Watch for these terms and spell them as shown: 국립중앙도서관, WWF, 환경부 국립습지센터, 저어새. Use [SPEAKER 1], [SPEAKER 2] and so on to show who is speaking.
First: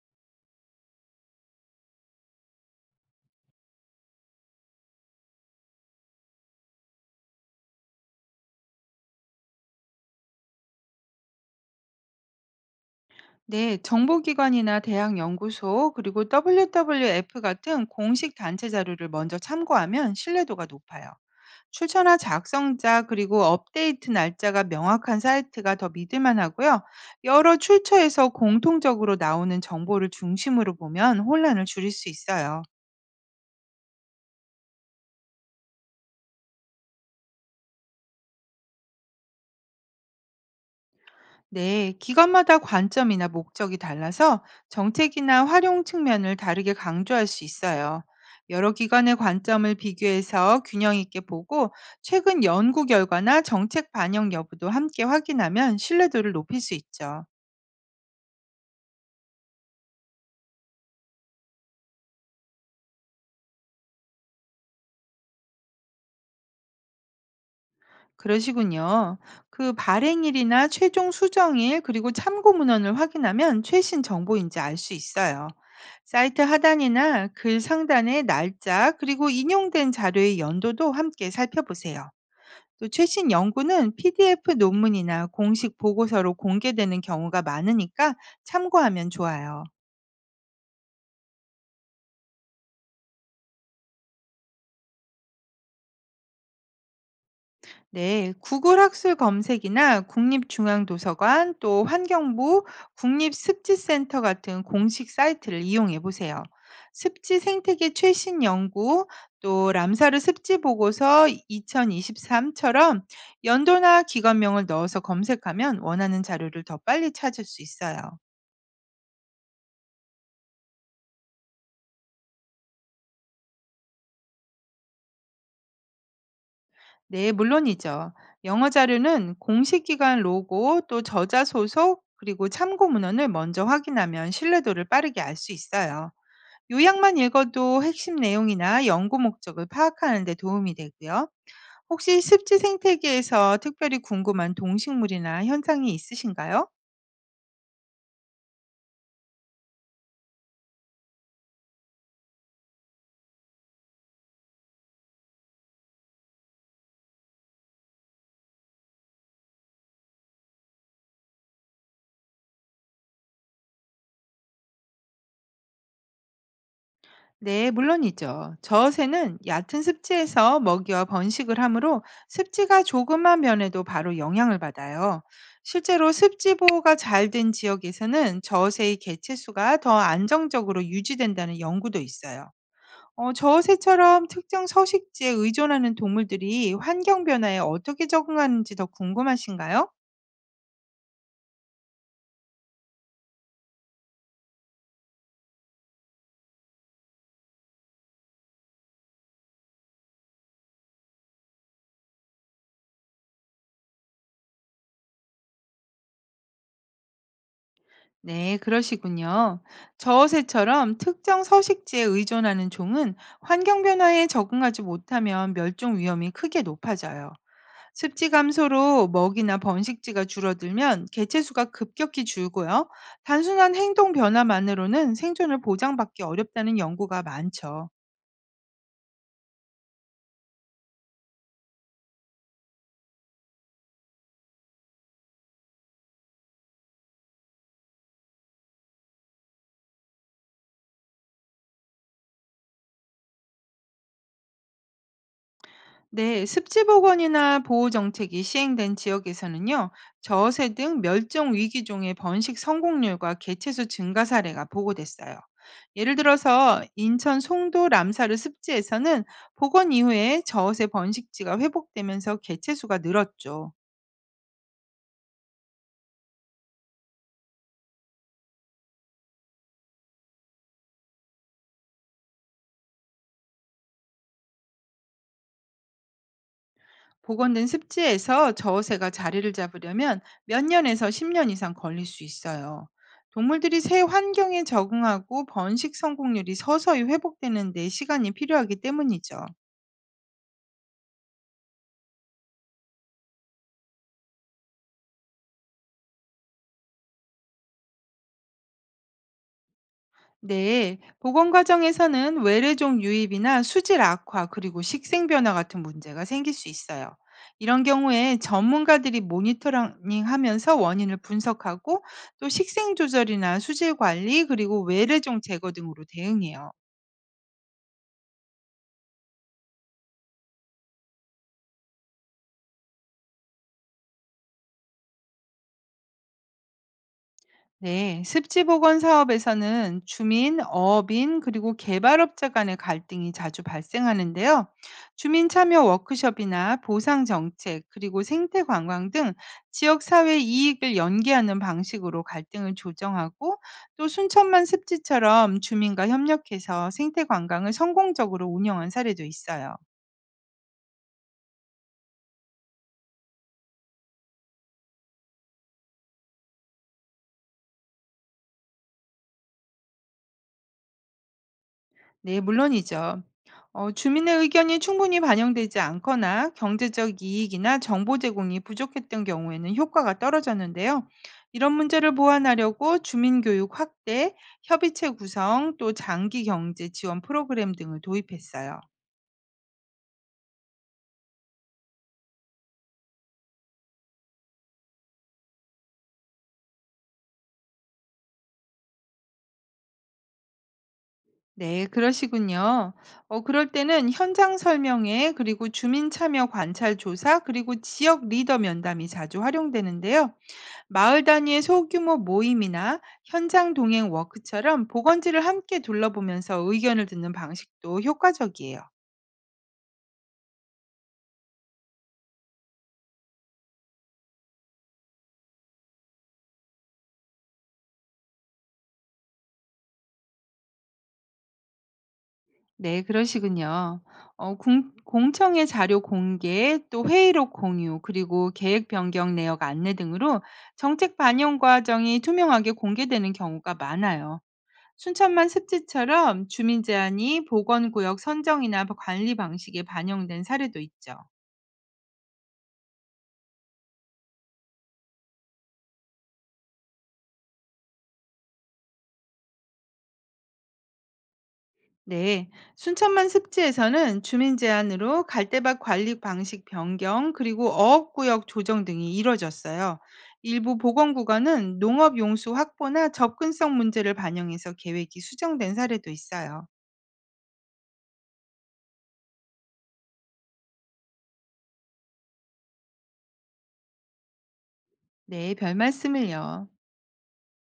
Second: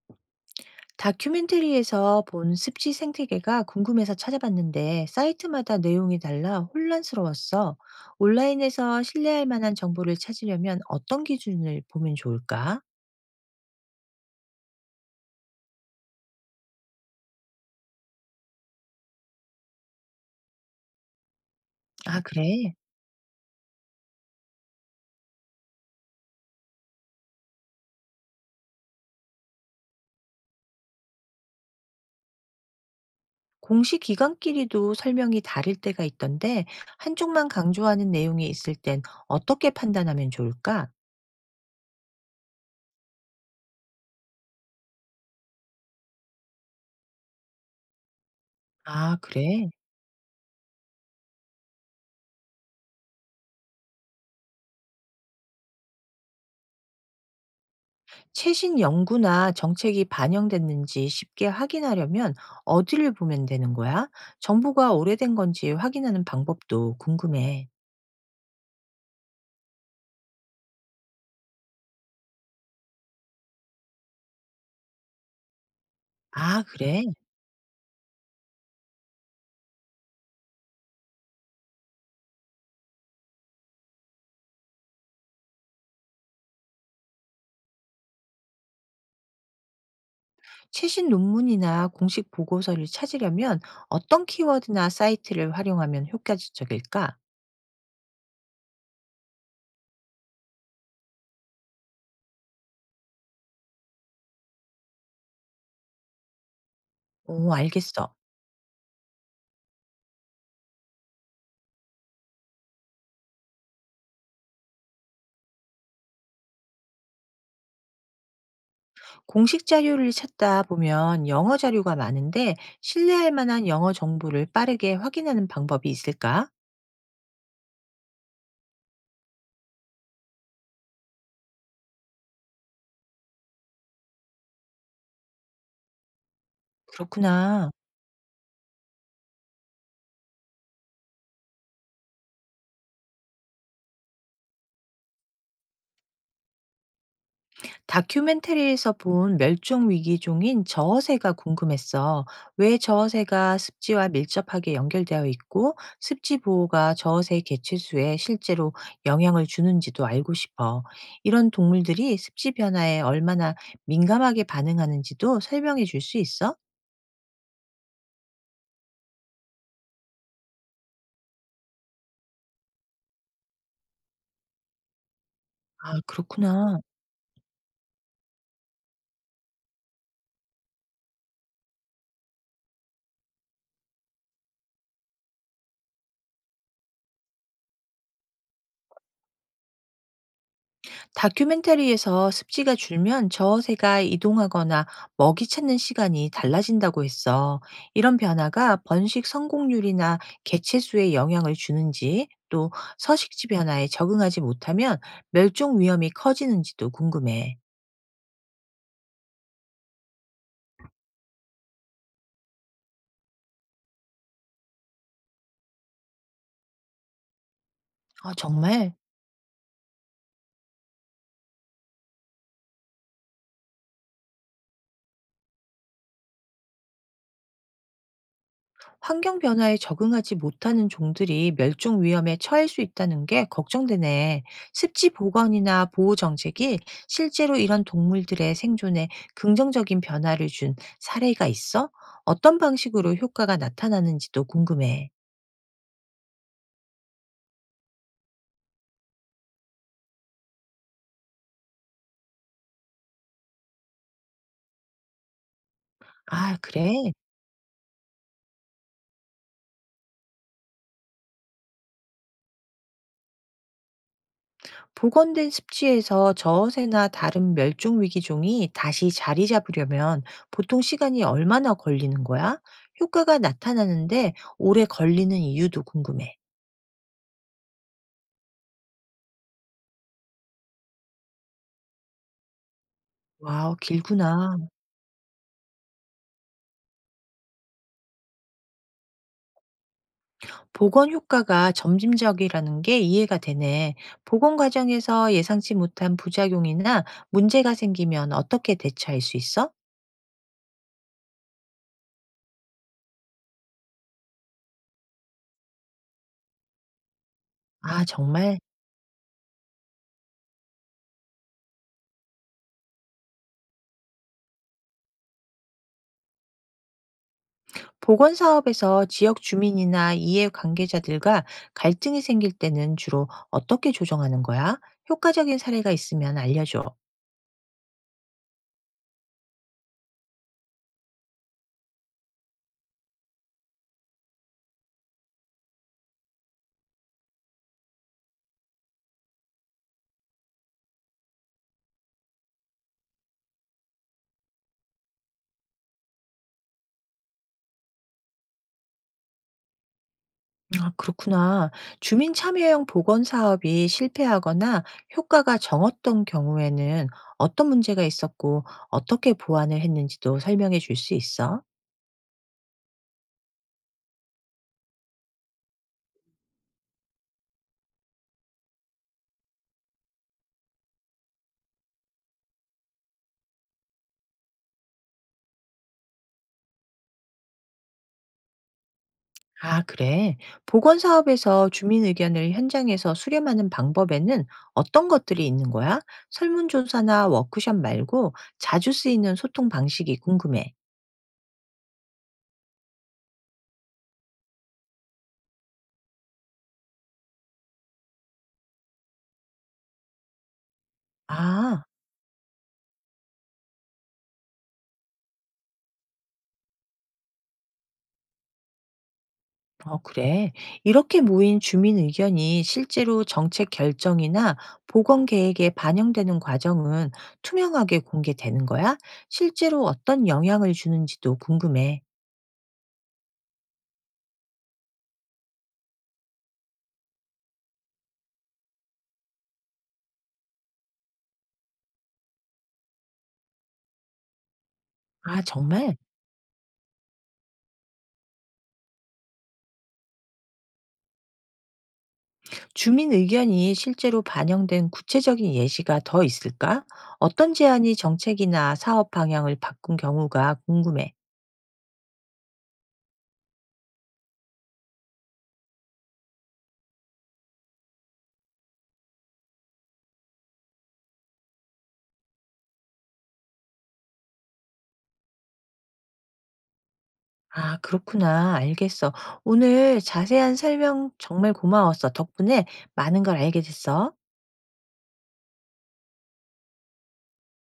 [SPEAKER 1] 다큐멘터리에서 본 습지 생태계가 궁금해서 찾아봤는데 사이트마다 내용이 달라 혼란스러웠어. 온라인에서 신뢰할 만한 정보를 찾으려면 어떤 기준을 보면 좋을까?
[SPEAKER 2] 네, 정보기관이나 대학 연구소, 그리고 WWF 같은 공식 단체 자료를 먼저 참고하면 신뢰도가 높아요. 출처나
[SPEAKER 1] 아, 그래.
[SPEAKER 2] 작성자, 그리고 업데이트 날짜가 명확한 사이트가 더 믿을만 하고요. 여러 출처에서 공통적으로 나오는 정보를 중심으로 보면 혼란을 줄일 수 있어요.
[SPEAKER 1] 공식 기관끼리도 설명이 다를 때가 있던데 한쪽만 강조하는 내용이 있을 땐 어떻게 판단하면 좋을까?
[SPEAKER 2] 네, 기관마다 관점이나 목적이 달라서 정책이나 활용 측면을 다르게 강조할 수 있어요. 여러 기관의
[SPEAKER 1] 아, 그래.
[SPEAKER 2] 관점을 비교해서 균형 있게 보고 최근 연구 결과나 정책 반영 여부도 함께 확인하면 신뢰도를 높일 수 있죠.
[SPEAKER 1] 최신 연구나 정책이 반영됐는지 쉽게 확인하려면 어디를 보면 되는 거야? 정보가 오래된 건지 확인하는 방법도 궁금해.
[SPEAKER 2] 그러시군요. 그 발행일이나 최종 수정일 그리고 참고 문헌을 확인하면 최신 정보인지 알 수 있어요. 사이트
[SPEAKER 1] 아, 그래?
[SPEAKER 2] 하단이나 글 상단의 날짜 그리고 인용된 자료의 연도도 함께 살펴보세요. 또 최신 연구는 PDF 논문이나 공식 보고서로 공개되는 경우가 많으니까 참고하면 좋아요.
[SPEAKER 1] 최신 논문이나 공식 보고서를 찾으려면 어떤 키워드나 사이트를 활용하면 효과적일까?
[SPEAKER 2] 네, 구글 학술 검색이나 국립중앙도서관 또 환경부 국립습지센터 같은 공식 사이트를 이용해 보세요. 습지
[SPEAKER 1] 오,
[SPEAKER 2] 생태계
[SPEAKER 1] 알겠어.
[SPEAKER 2] 최신 연구 또 람사르 습지 보고서 2023처럼 연도나 기관명을 넣어서 검색하면 원하는 자료를 더 빨리 찾을 수 있어요.
[SPEAKER 1] 공식 자료를 찾다 보면 영어 자료가 많은데 신뢰할 만한 영어 정보를 빠르게 확인하는 방법이 있을까?
[SPEAKER 2] 네, 물론이죠. 영어 자료는 공식 기관 로고 또 저자 소속 그리고 참고 문헌을 먼저 확인하면 신뢰도를 빠르게 알 수 있어요. 요약만
[SPEAKER 1] 그렇구나.
[SPEAKER 2] 읽어도 핵심 내용이나 연구 목적을 파악하는 데 도움이 되고요. 혹시 습지 생태계에서 특별히 궁금한 동식물이나 현상이 있으신가요?
[SPEAKER 1] 다큐멘터리에서 본 멸종위기종인 저어새가 궁금했어. 왜 저어새가 습지와 밀접하게 연결되어 있고 습지 보호가 저어새 개체수에 실제로 영향을 주는지도 알고 싶어. 이런 동물들이 습지 변화에 얼마나 민감하게 반응하는지도 설명해 줄 수 있어?
[SPEAKER 2] 네, 물론이죠. 저어새는 얕은 습지에서 먹이와 번식을 하므로 습지가 조금만 변해도 바로 영향을 받아요.
[SPEAKER 1] 아,
[SPEAKER 2] 실제로 습지
[SPEAKER 1] 그렇구나.
[SPEAKER 2] 보호가 잘된 지역에서는 저어새의 개체수가 더 안정적으로 유지된다는 연구도 있어요. 저어새처럼 특정 서식지에 의존하는 동물들이 환경 변화에 어떻게 적응하는지 더 궁금하신가요?
[SPEAKER 1] 다큐멘터리에서 습지가 줄면 저어새가 이동하거나 먹이 찾는 시간이 달라진다고 했어. 이런 변화가 번식 성공률이나 개체수에 영향을 주는지 또 서식지 변화에 적응하지 못하면 멸종 위험이 커지는지도 궁금해.
[SPEAKER 2] 네, 그러시군요. 저어새처럼 특정 서식지에 의존하는 종은 환경 변화에 적응하지 못하면 멸종 위험이 크게 높아져요. 습지
[SPEAKER 1] 아, 정말.
[SPEAKER 2] 감소로 먹이나 번식지가 줄어들면 개체수가 급격히 줄고요. 단순한 행동 변화만으로는 생존을 보장받기 어렵다는 연구가 많죠.
[SPEAKER 1] 환경 변화에 적응하지 못하는 종들이 멸종 위험에 처할 수 있다는 게 걱정되네. 습지 보건이나 보호 정책이 실제로 이런 동물들의 생존에 긍정적인 변화를 준 사례가 있어? 어떤 방식으로 효과가 나타나는지도 궁금해.
[SPEAKER 2] 네, 습지 복원이나 보호 정책이 시행된 지역에서는요, 저어새 등 멸종 위기 종의 번식 성공률과 개체수 증가 사례가 보고됐어요. 예를
[SPEAKER 1] 아,
[SPEAKER 2] 들어서
[SPEAKER 1] 그래?
[SPEAKER 2] 인천 송도 람사르 습지에서는 복원 이후에 저어새 번식지가 회복되면서 개체수가 늘었죠.
[SPEAKER 1] 복원된 습지에서 저어새나 다른 멸종 위기종이 다시 자리 잡으려면 보통 시간이 얼마나 걸리는 거야? 효과가 나타나는데 오래 걸리는 이유도 궁금해.
[SPEAKER 2] 복원된 습지에서 저어새가 자리를 잡으려면 몇 년에서 10년 이상 걸릴 수 있어요.
[SPEAKER 1] 와우,
[SPEAKER 2] 동물들이 새
[SPEAKER 1] 길구나.
[SPEAKER 2] 환경에 적응하고 번식 성공률이 서서히 회복되는데 시간이 필요하기 때문이죠.
[SPEAKER 1] 보건 효과가 점진적이라는 게 이해가 되네. 보건 과정에서 예상치 못한 부작용이나 문제가 생기면 어떻게 대처할 수 있어?
[SPEAKER 2] 네, 복원 과정에서는 외래종 유입이나 수질 악화 그리고 식생 변화 같은 문제가 생길 수 있어요. 이런
[SPEAKER 1] 아,
[SPEAKER 2] 경우에
[SPEAKER 1] 정말.
[SPEAKER 2] 전문가들이 모니터링하면서 원인을 분석하고 또 식생 조절이나 수질 관리 그리고 외래종 제거 등으로 대응해요.
[SPEAKER 1] 보건 사업에서 지역 주민이나 이해 관계자들과 갈등이 생길 때는 주로 어떻게 조정하는 거야? 효과적인 사례가 있으면 알려줘.
[SPEAKER 2] 네, 습지 복원 사업에서는 주민, 어업인, 그리고 개발업자 간의 갈등이 자주 발생하는데요. 주민 참여 워크숍이나 보상 정책, 그리고 생태 관광 등 지역 사회 이익을 연계하는 방식으로 갈등을 조정하고 또 순천만 습지처럼 주민과 협력해서 생태 관광을 성공적으로 운영한 사례도 있어요.
[SPEAKER 1] 아, 그렇구나. 주민 참여형 보건 사업이 실패하거나 효과가 적었던 경우에는 어떤 문제가 있었고 어떻게 보완을 했는지도 설명해 줄 수 있어?
[SPEAKER 2] 네, 물론이죠. 주민의 의견이 충분히 반영되지 않거나 경제적 이익이나 정보 제공이 부족했던 경우에는 효과가 떨어졌는데요. 이런 문제를 보완하려고 주민교육 확대, 협의체 구성, 또 장기 경제 지원 프로그램 등을 도입했어요.
[SPEAKER 1] 아, 그래. 보건 사업에서 주민 의견을 현장에서 수렴하는 방법에는 어떤 것들이 있는 거야? 설문조사나 워크숍 말고 자주 쓰이는 소통 방식이 궁금해.
[SPEAKER 2] 네, 그러시군요. 그럴 때는 현장 설명회, 그리고 주민 참여 관찰 조사, 그리고 지역 리더 면담이 자주 활용되는데요. 마을 단위의
[SPEAKER 1] 아.
[SPEAKER 2] 소규모 모임이나 현장 동행 워크처럼 보건지를 함께 둘러보면서 의견을 듣는 방식도 효과적이에요.
[SPEAKER 1] 그래. 이렇게 모인 주민 의견이 실제로 정책 결정이나 보건 계획에 반영되는 과정은 투명하게 공개되는 거야? 실제로 어떤 영향을 주는지도 궁금해.
[SPEAKER 2] 네, 그러시군요. 공청회 자료 공개, 또 회의록 공유, 그리고 계획 변경 내역 안내 등으로 정책 반영 과정이 투명하게 공개되는 경우가 많아요.
[SPEAKER 1] 아,
[SPEAKER 2] 순천만
[SPEAKER 1] 정말?
[SPEAKER 2] 습지처럼 주민 제안이 보건구역 선정이나 관리 방식에 반영된 사례도 있죠.
[SPEAKER 1] 주민 의견이 실제로 반영된 구체적인 예시가 더 있을까? 어떤 제안이 정책이나 사업 방향을 바꾼 경우가 궁금해.
[SPEAKER 2] 네, 순천만 습지에서는 주민 제안으로 갈대밭 관리 방식 변경 그리고 어업구역 조정 등이 이뤄졌어요. 일부 보건구간은 농업 용수 확보나 접근성 문제를 반영해서 계획이 수정된 사례도 있어요.
[SPEAKER 1] 아, 그렇구나. 알겠어. 오늘 자세한 설명 정말 고마웠어. 덕분에 많은 걸 알게 됐어.
[SPEAKER 2] 네, 별 말씀을요.